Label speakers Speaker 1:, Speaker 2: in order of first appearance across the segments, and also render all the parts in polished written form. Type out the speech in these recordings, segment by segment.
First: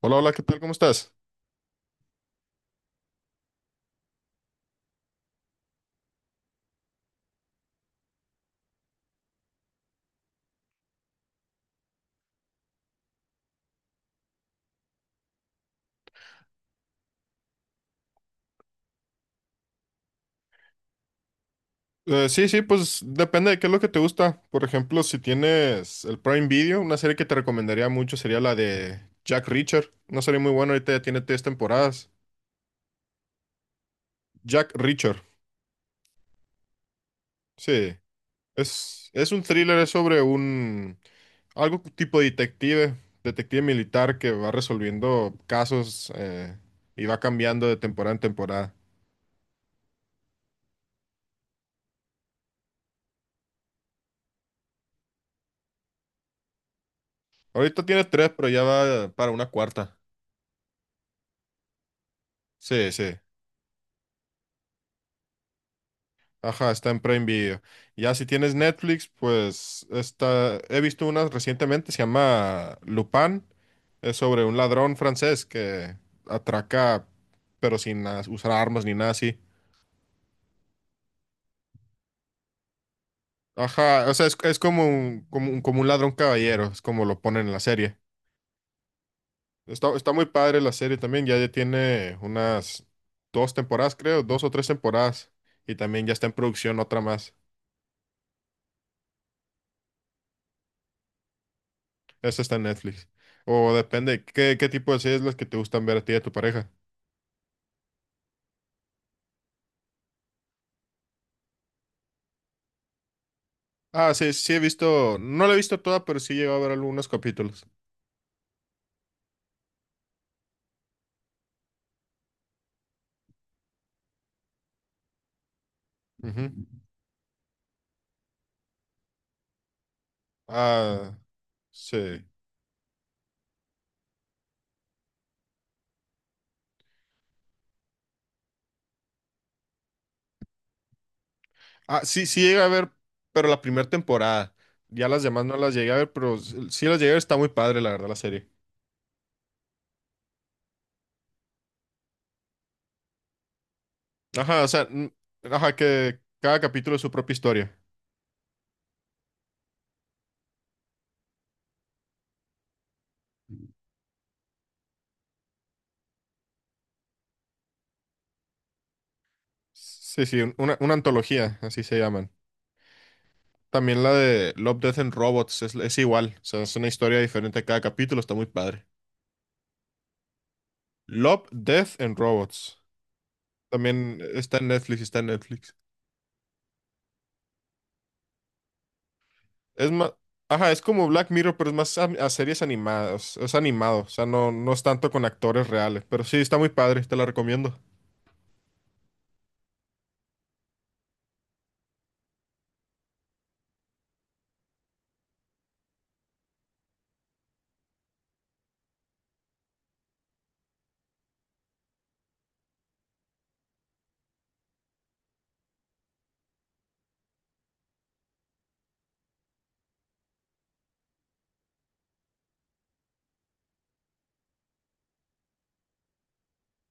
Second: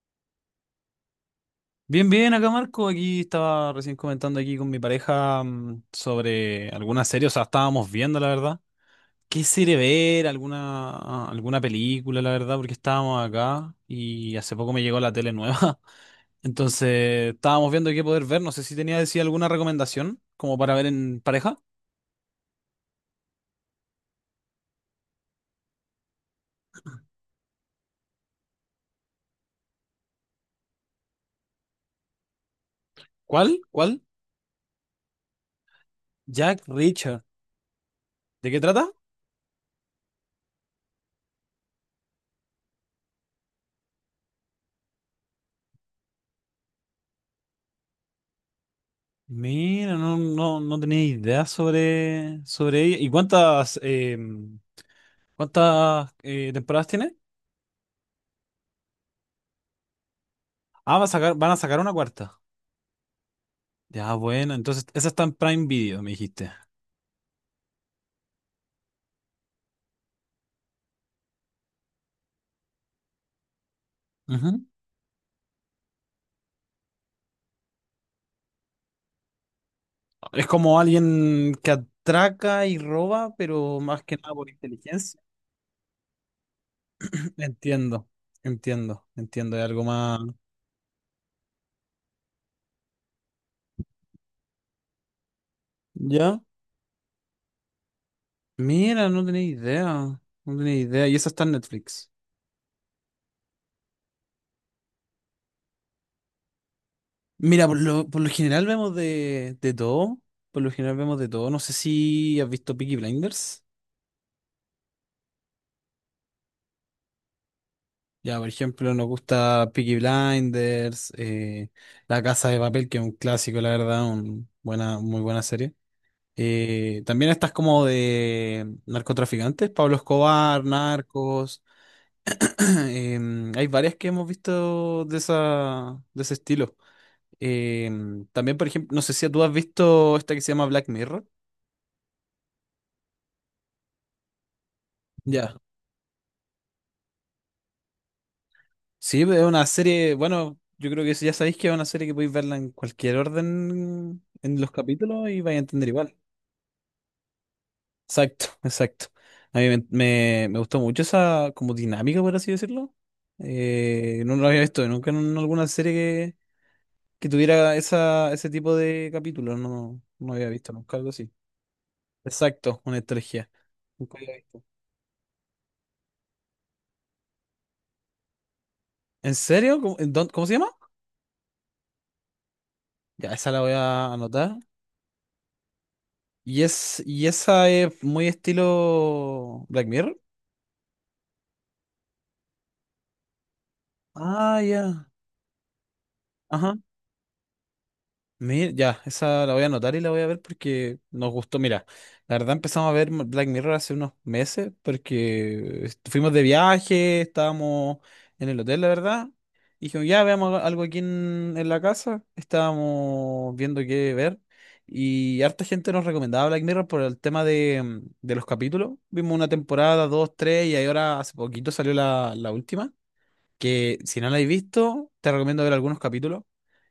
Speaker 1: Hola, hola, ¿qué tal? ¿Cómo estás?
Speaker 2: Bien, bien, acá Marco, aquí estaba recién comentando aquí con mi pareja sobre algunas series, o sea, estábamos viendo, la verdad. ¿Qué serie ver? ¿Alguna película, la verdad? Porque estábamos acá y hace poco me llegó la tele nueva. Entonces, estábamos viendo qué poder ver. No sé si tenía decir alguna recomendación como para ver en pareja.
Speaker 1: Sí, sí, pues depende de qué es lo que te gusta. Por ejemplo, si tienes el Prime Video, una serie que te recomendaría mucho sería la de Jack Reacher. Una serie muy buena, ahorita ya tiene tres temporadas.
Speaker 2: ¿Cuál? ¿Cuál?
Speaker 1: Jack Reacher,
Speaker 2: Jack Reacher.
Speaker 1: sí.
Speaker 2: ¿De qué trata?
Speaker 1: Es un thriller, es sobre un... algo tipo detective, detective militar que va resolviendo casos y va cambiando de temporada en temporada.
Speaker 2: Mira, no, no, no tenía idea sobre ella. ¿Y cuántas temporadas tiene?
Speaker 1: Ahorita tiene tres, pero ya va para una cuarta.
Speaker 2: Ah, van a sacar una cuarta.
Speaker 1: Sí, sí.
Speaker 2: Ya, bueno, entonces esa está en Prime Video, me dijiste.
Speaker 1: Ajá, está en Prime Video. Ya si tienes Netflix, pues he visto una recientemente, se llama Lupin. Es sobre un
Speaker 2: Ujú.
Speaker 1: ladrón francés que atraca, pero sin usar armas ni nada así.
Speaker 2: Es como alguien que atraca y roba, pero más
Speaker 1: Ajá, o
Speaker 2: que
Speaker 1: sea,
Speaker 2: nada
Speaker 1: es,
Speaker 2: por
Speaker 1: es como
Speaker 2: inteligencia.
Speaker 1: un, como un, como un ladrón caballero, es como lo ponen en la serie.
Speaker 2: Entiendo, entiendo, entiendo. Hay algo
Speaker 1: Está
Speaker 2: más.
Speaker 1: muy padre la serie también, ya tiene unas dos temporadas, creo, dos o tres temporadas. Y también ya está en
Speaker 2: ¿Ya?
Speaker 1: producción otra más.
Speaker 2: Mira, no tenía idea. No tenía idea. Y esa está en Netflix.
Speaker 1: Esa está en Netflix. O depende, ¿qué tipo de series las que te gustan ver a ti y a tu pareja?
Speaker 2: Mira, por lo general vemos de todo. Por lo general vemos de todo. No sé si has visto Peaky Blinders.
Speaker 1: Ah, sí, sí he visto, no la he visto toda, pero sí he llegado a ver algunos capítulos.
Speaker 2: Ya, por ejemplo, nos gusta Peaky Blinders, La Casa de Papel, que es un clásico, la verdad, muy buena serie.
Speaker 1: Ujú.
Speaker 2: También estas como de narcotraficantes, Pablo Escobar,
Speaker 1: Ah,
Speaker 2: Narcos.
Speaker 1: sí.
Speaker 2: Hay varias que hemos visto de esa, de ese estilo. También, por ejemplo, no sé si tú has visto esta que se llama Black Mirror.
Speaker 1: Ah, sí, sí llegué a ver, pero la primera temporada. Ya las demás no
Speaker 2: Ya.
Speaker 1: las llegué a ver, pero sí las llegué a ver, está muy padre, la verdad, la serie.
Speaker 2: Sí, es una serie, bueno, yo creo que ya sabéis que es una serie que podéis verla en cualquier orden en
Speaker 1: Ajá, o
Speaker 2: los
Speaker 1: sea,
Speaker 2: capítulos y vais a
Speaker 1: ajá,
Speaker 2: entender igual.
Speaker 1: que cada capítulo es su propia historia.
Speaker 2: Exacto, exacto. A mí me gustó mucho esa como dinámica, por así decirlo. No lo había visto nunca en alguna serie que tuviera ese tipo de capítulos. No,
Speaker 1: Sí,
Speaker 2: no
Speaker 1: sí,
Speaker 2: había visto
Speaker 1: una
Speaker 2: nunca algo así.
Speaker 1: antología, así se llaman.
Speaker 2: Exacto, una estrategia.
Speaker 1: También la
Speaker 2: Nunca había
Speaker 1: de
Speaker 2: visto.
Speaker 1: Love, Death and Robots es igual, o sea, es una historia diferente a cada capítulo, está muy padre.
Speaker 2: ¿En serio? ¿Cómo, en cómo se llama?
Speaker 1: Love, Death and Robots.
Speaker 2: Ya, esa la voy a
Speaker 1: También
Speaker 2: anotar.
Speaker 1: está en Netflix, está en Netflix.
Speaker 2: Y esa es muy estilo Black
Speaker 1: Es más,
Speaker 2: Mirror.
Speaker 1: ajá, es como Black Mirror, pero es más a series animadas, es animado, o sea, no,
Speaker 2: Ah,
Speaker 1: no es tanto
Speaker 2: ya.
Speaker 1: con actores reales, pero sí, está muy
Speaker 2: Ajá.
Speaker 1: padre, te la recomiendo.
Speaker 2: Ya, esa la voy a anotar y la voy a ver porque nos gustó. Mira, la verdad empezamos a ver Black Mirror hace unos meses porque fuimos de viaje, estábamos en el hotel, la verdad. Y dijimos, ya veamos algo aquí en la casa. Estábamos viendo qué ver. Y harta gente nos recomendaba Black Mirror por el tema de los capítulos. Vimos una temporada, dos, tres, y ahí ahora hace poquito salió la última. Que si no la habéis visto, te recomiendo ver algunos capítulos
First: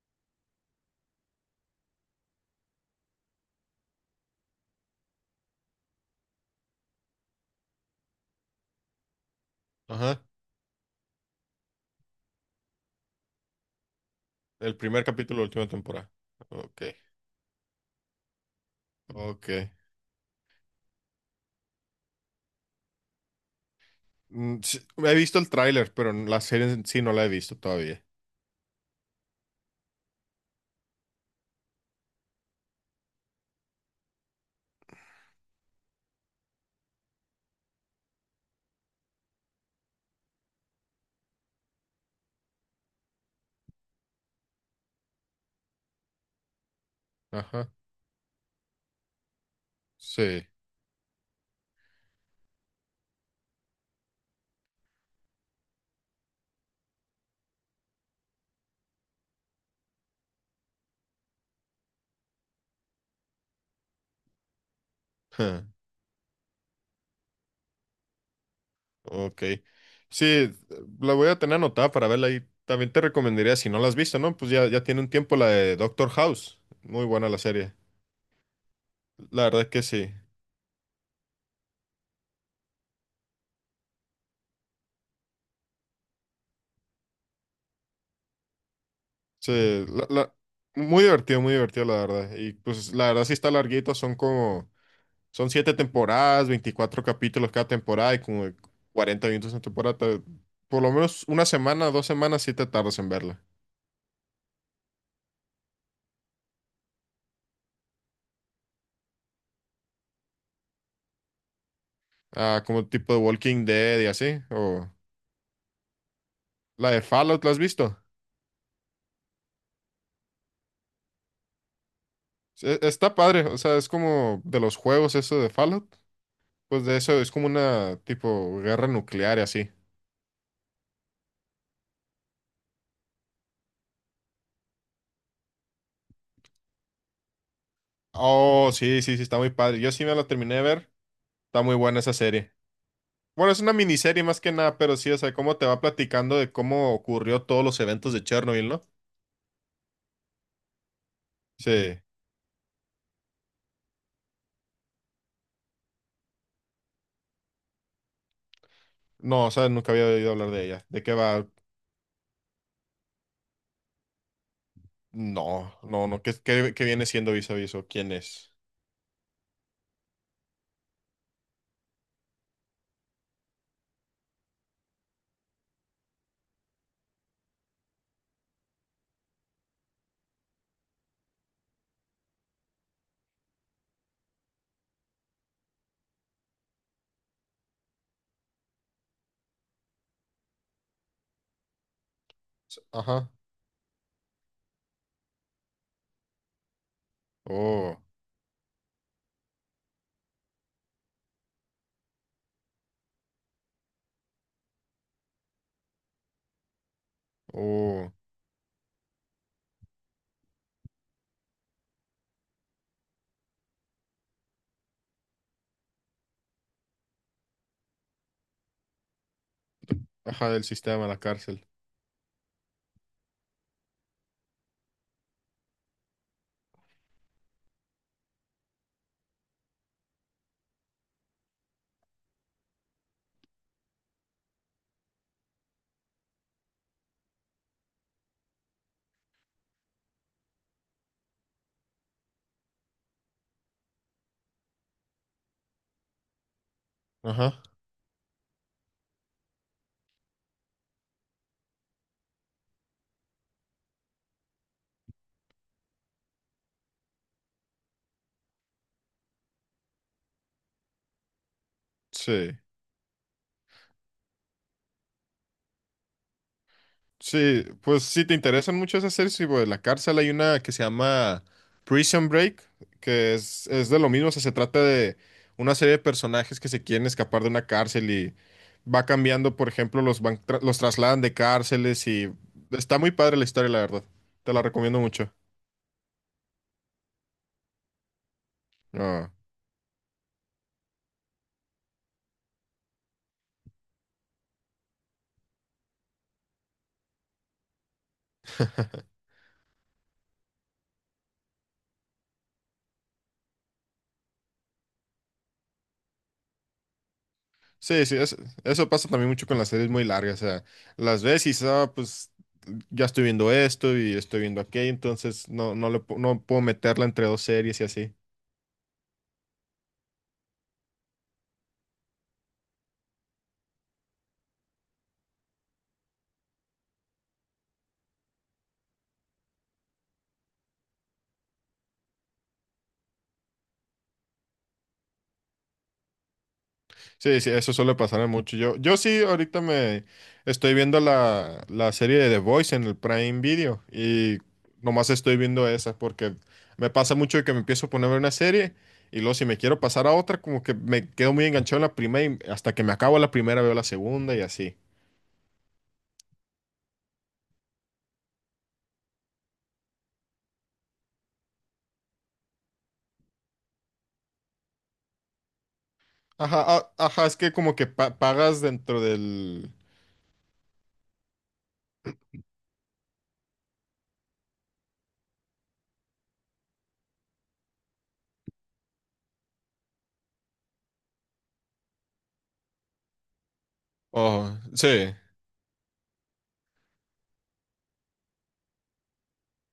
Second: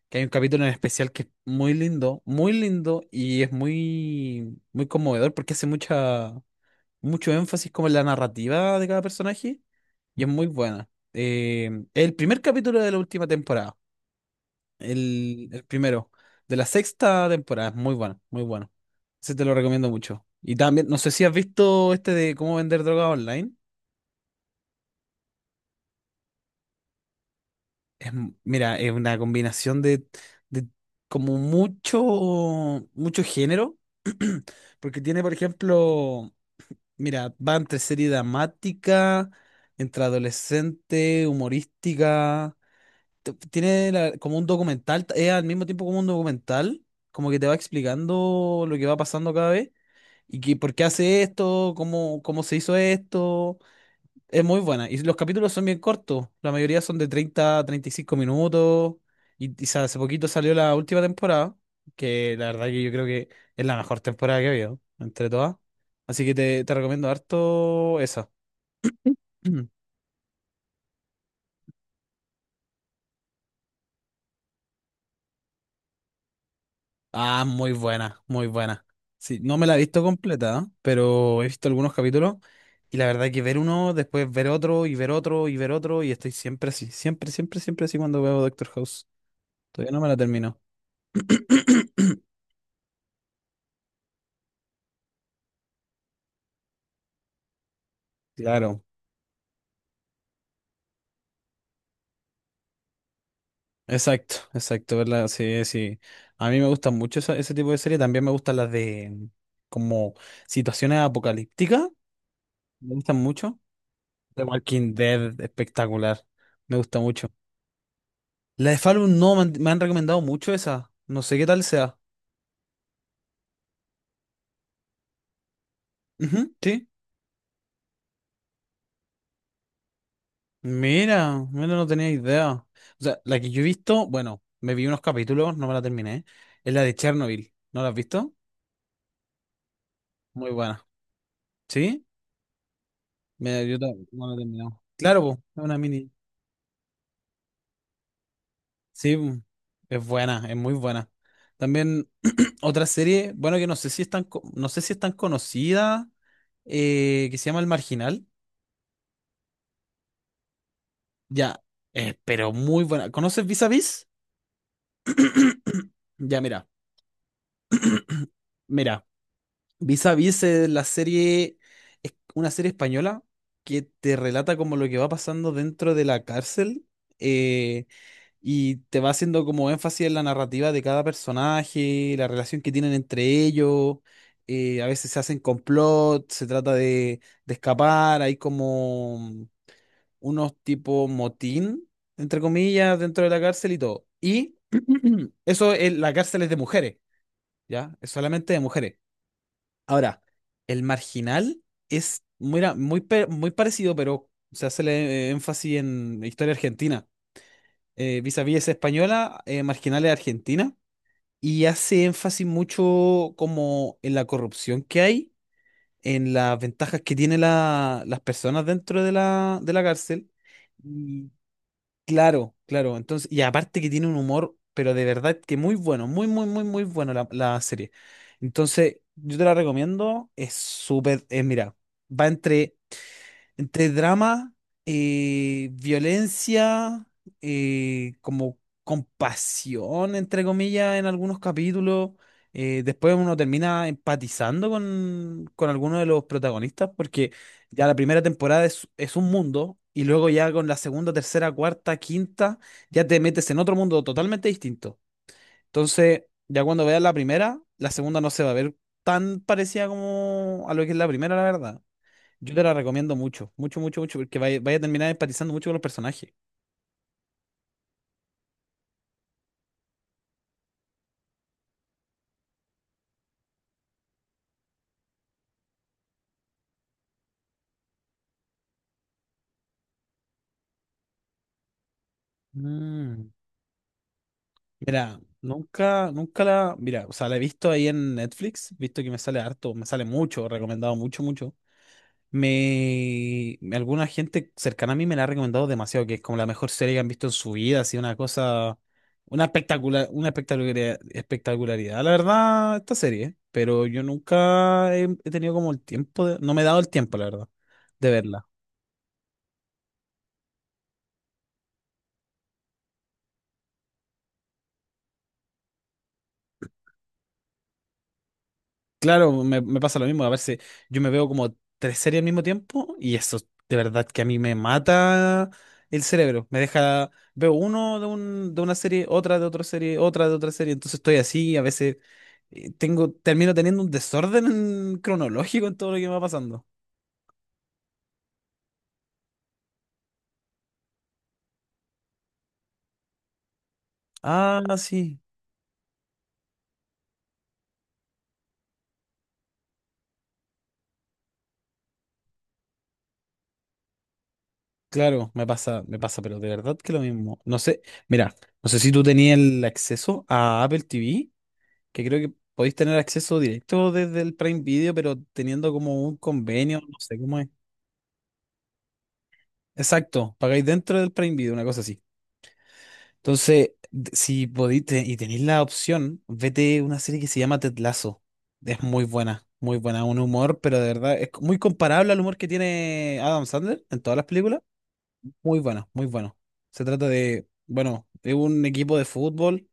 Speaker 2: que hay un capítulo en especial que es muy lindo y es muy, muy conmovedor porque hace mucho énfasis como en la narrativa de cada personaje
Speaker 1: Ajá,
Speaker 2: y es muy buena. El primer capítulo de la última temporada,
Speaker 1: el primer capítulo de la
Speaker 2: el
Speaker 1: última temporada.
Speaker 2: primero de la
Speaker 1: Ok,
Speaker 2: sexta temporada, es muy bueno, muy bueno. Ese te lo
Speaker 1: ok.
Speaker 2: recomiendo mucho. Y también, no sé si has visto este de cómo vender droga online.
Speaker 1: Sí, he visto el tráiler, pero la serie en sí no la he visto todavía.
Speaker 2: Es mira, es una combinación de como mucho, mucho género, porque tiene, por ejemplo, mira, va entre serie dramática, entre adolescente, humorística, tiene como un documental, es al mismo tiempo como un documental, como que te va
Speaker 1: Ajá,
Speaker 2: explicando lo que va pasando cada vez, y
Speaker 1: sí.
Speaker 2: que por qué hace esto, cómo se hizo esto. Es muy buena. Y los capítulos son bien cortos. La mayoría son de treinta y cinco minutos. Y hace poquito salió la última temporada, que la verdad que yo creo que es la mejor temporada que he habido, entre todas. Así que te recomiendo harto esa.
Speaker 1: Ok. Sí, la voy a tener anotada para verla y también te recomendaría, si no la has visto, ¿no? Pues ya tiene un tiempo la de Doctor House. Muy buena la
Speaker 2: Ah, muy
Speaker 1: serie.
Speaker 2: buena, muy buena. Sí,
Speaker 1: La
Speaker 2: no
Speaker 1: verdad
Speaker 2: me
Speaker 1: es
Speaker 2: la he
Speaker 1: que
Speaker 2: visto
Speaker 1: sí.
Speaker 2: completa, ¿eh?, pero he visto algunos capítulos. Y la verdad que ver uno, después ver otro, y ver otro, y ver otro. Y estoy siempre así, siempre, siempre, siempre así cuando veo Doctor House.
Speaker 1: Sí,
Speaker 2: Todavía no me la termino.
Speaker 1: muy divertido, la verdad. Y pues la verdad sí está larguito, son siete temporadas, 24 capítulos cada temporada y como
Speaker 2: Claro.
Speaker 1: 40 minutos en temporada. Por lo menos una semana, 2 semanas sí te tardas en verla.
Speaker 2: Exacto, exacto, ¿verdad? Sí, sí. A mí me gustan mucho ese tipo de series. También me gustan las de como situaciones apocalípticas.
Speaker 1: Ah, como
Speaker 2: Me
Speaker 1: tipo
Speaker 2: gustan
Speaker 1: de
Speaker 2: mucho.
Speaker 1: Walking Dead y así.
Speaker 2: The
Speaker 1: O
Speaker 2: Walking Dead, espectacular. Me
Speaker 1: la de
Speaker 2: gusta mucho.
Speaker 1: Fallout, ¿la has visto?
Speaker 2: La de Fallout no, me han recomendado mucho esa. No sé qué tal sea.
Speaker 1: Sí, está padre, o sea, es como de los juegos eso de Fallout,
Speaker 2: Ujú,
Speaker 1: pues
Speaker 2: sí.
Speaker 1: de eso es como una tipo guerra nuclear y así.
Speaker 2: Mira, mira, no tenía idea. O sea, la que yo he visto, bueno, me vi unos capítulos, no me la terminé. Es la de Chernobyl. ¿No la has visto?
Speaker 1: Oh, sí, sí, sí, está muy padre. Yo sí me la
Speaker 2: Muy
Speaker 1: terminé de
Speaker 2: buena.
Speaker 1: ver, está muy buena
Speaker 2: ¿Sí?
Speaker 1: esa serie. Bueno, es
Speaker 2: Mira,
Speaker 1: una
Speaker 2: yo
Speaker 1: miniserie
Speaker 2: no la he
Speaker 1: más que nada,
Speaker 2: terminado.
Speaker 1: pero sí, o
Speaker 2: Claro, po,
Speaker 1: sea, cómo
Speaker 2: es
Speaker 1: te
Speaker 2: una
Speaker 1: va
Speaker 2: mini.
Speaker 1: platicando de cómo ocurrió todos los eventos de Chernobyl, ¿no?
Speaker 2: Sí, es buena, es muy buena.
Speaker 1: Sí.
Speaker 2: También otra serie, bueno, que no sé si es tan conocida, que se llama El Marginal.
Speaker 1: No, o sea, nunca había oído hablar de ella. ¿De qué va?
Speaker 2: Ya, pero muy buena. ¿Conoces Vis a Vis?
Speaker 1: No, no, no, ¿qué,
Speaker 2: Ya, mira,
Speaker 1: qué, qué viene siendo Vis a Vis o quién es?
Speaker 2: mira. Vis a Vis es una serie española que te relata como lo que va pasando dentro de la cárcel. eh, Y te va haciendo como énfasis en la narrativa de cada personaje, la relación que tienen entre ellos. A veces se hacen complot, se trata de escapar, hay como unos tipo motín, entre comillas, dentro
Speaker 1: Ajá.
Speaker 2: de la cárcel y todo. Y eso, la cárcel es de mujeres, ¿ya?
Speaker 1: Oh,
Speaker 2: Es solamente de mujeres. Ahora, El Marginal es muy parecido, pero se hace el énfasis en historia argentina.
Speaker 1: oh,
Speaker 2: Vis a Vis es española, Marginal es argentina, y hace énfasis mucho como en la corrupción que hay, en las ventajas que tienen las personas dentro de la cárcel.
Speaker 1: ajá, del sistema, la
Speaker 2: Y
Speaker 1: cárcel.
Speaker 2: claro, claro, entonces, y aparte que tiene un humor, pero de verdad que muy bueno, muy, muy, muy, muy bueno la serie. Entonces, yo te la recomiendo, es súper, mira, va entre... Entre drama, violencia, como compasión, entre comillas, en algunos capítulos. Después uno termina empatizando con alguno de los protagonistas, porque
Speaker 1: Ajá.
Speaker 2: ya la primera temporada es un mundo, y luego ya con la segunda, tercera, cuarta, quinta, ya te metes en otro mundo totalmente distinto. Entonces, ya cuando veas la primera, la segunda no se va a ver tan parecida como a lo que es la primera, la verdad.
Speaker 1: Sí.
Speaker 2: Yo te la recomiendo mucho, mucho, mucho, mucho, porque vaya, vaya a terminar empatizando mucho con los personajes.
Speaker 1: Sí, pues si te interesan mucho esas series, tipo de la cárcel, hay una que se llama Prison Break, que es de lo mismo, o sea, se trata de una serie de personajes que se quieren escapar de una cárcel y va cambiando, por ejemplo, los trasladan de cárceles y está muy
Speaker 2: Mm,
Speaker 1: padre la historia, la verdad. Te la recomiendo
Speaker 2: Mira,
Speaker 1: mucho.
Speaker 2: nunca, nunca mira, o sea, la he visto ahí en Netflix, visto que me
Speaker 1: Ah.
Speaker 2: sale harto, me sale mucho, recomendado mucho, mucho. Alguna gente cercana a mí me la ha recomendado demasiado, que es como la mejor serie que han visto en su vida, así una cosa, una espectacular, una espectacularidad, espectacularidad, la verdad, esta serie, pero yo nunca he tenido como el tiempo, no me he dado el tiempo, la verdad,
Speaker 1: Sí,
Speaker 2: de
Speaker 1: sí,
Speaker 2: verla.
Speaker 1: eso pasa también mucho con las series muy largas, o sea, las ves y dices, "Ah, pues ya estoy viendo esto y estoy viendo aquello, entonces no puedo meterla entre dos series y así.
Speaker 2: Claro, me pasa lo mismo. A veces yo me veo como tres series al mismo tiempo y eso de verdad que a mí me mata el cerebro. Me deja, veo uno de una serie, otra de otra serie, otra de otra serie. Entonces estoy así, a veces termino teniendo un desorden cronológico en todo lo que me va pasando.
Speaker 1: Sí, sí, eso suele pasarme mucho. Yo sí, ahorita me estoy viendo la serie de The Voice en el Prime Video y
Speaker 2: Ah,
Speaker 1: nomás
Speaker 2: sí.
Speaker 1: estoy viendo esa porque me pasa mucho de que me empiezo a poner una serie y luego si me quiero pasar a otra, como que me quedo muy enganchado en la primera y hasta que me acabo la primera veo la segunda y así.
Speaker 2: Claro, me pasa, pero de verdad que lo mismo. No sé, mira, no sé si tú tenías el acceso a Apple TV, que creo que podéis tener acceso directo desde el Prime Video, pero teniendo como un
Speaker 1: Ajá,
Speaker 2: convenio, no sé
Speaker 1: ajá, es
Speaker 2: cómo es.
Speaker 1: que como que pagas dentro del...
Speaker 2: Exacto, pagáis dentro del Prime Video, una cosa así. Entonces, si podéis y tenéis la opción, vete una serie que se llama Ted Lasso. Es muy buena, un humor, pero de verdad es muy comparable al humor que tiene Adam Sandler en todas las
Speaker 1: Oh,
Speaker 2: películas.
Speaker 1: sí.
Speaker 2: Muy bueno, muy bueno. Se trata de, bueno, de un equipo de fútbol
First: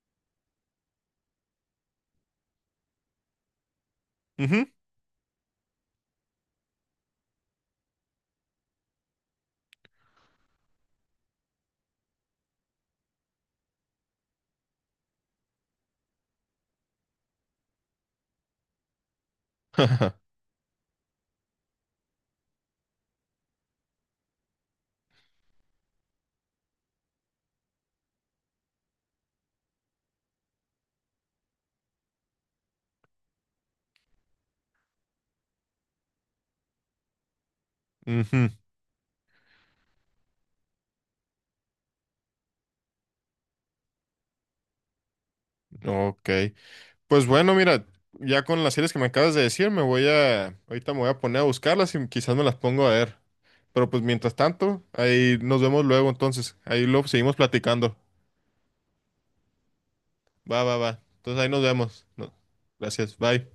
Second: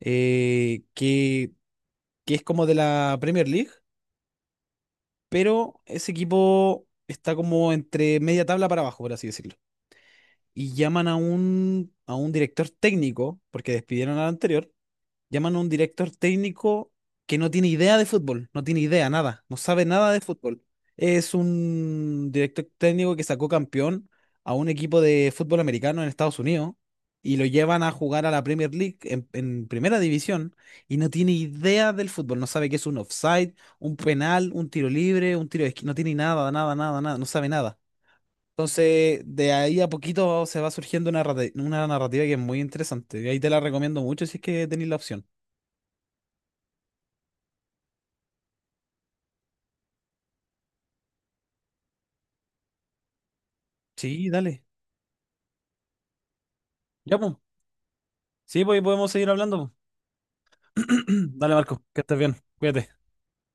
Speaker 2: eh, que, que es como de la Premier League,
Speaker 1: Ujú.
Speaker 2: pero ese equipo está como entre media tabla para abajo, por así decirlo. Y llaman a un director técnico, porque despidieron al anterior. Llaman a un director técnico que no tiene idea de fútbol, no tiene idea, nada, no sabe nada de fútbol. Es un director técnico que sacó campeón a un equipo de fútbol americano en Estados Unidos y lo llevan a jugar a la Premier League en primera división, y no tiene idea del fútbol, no sabe qué es un offside, un penal, un tiro libre, un tiro de esquina, no tiene nada, nada, nada, nada, no sabe nada.
Speaker 1: Ujú.
Speaker 2: Entonces, de ahí a poquito se va surgiendo una narrativa que es muy interesante. Y ahí te la recomiendo mucho si es que tenéis la opción.
Speaker 1: Ok. Pues bueno, mira, ya con las series que me acabas de decir, ahorita me voy a poner a buscarlas y quizás me las pongo a ver. Pero pues
Speaker 2: Sí,
Speaker 1: mientras
Speaker 2: dale.
Speaker 1: tanto, ahí nos vemos luego entonces. Ahí lo
Speaker 2: Ya, pues.
Speaker 1: seguimos platicando.
Speaker 2: Sí, pues y podemos seguir hablando, po.
Speaker 1: Va, va, va. Entonces ahí
Speaker 2: Dale,
Speaker 1: nos
Speaker 2: Marco, que
Speaker 1: vemos.
Speaker 2: estés
Speaker 1: No,
Speaker 2: bien. Cuídate.
Speaker 1: gracias, bye.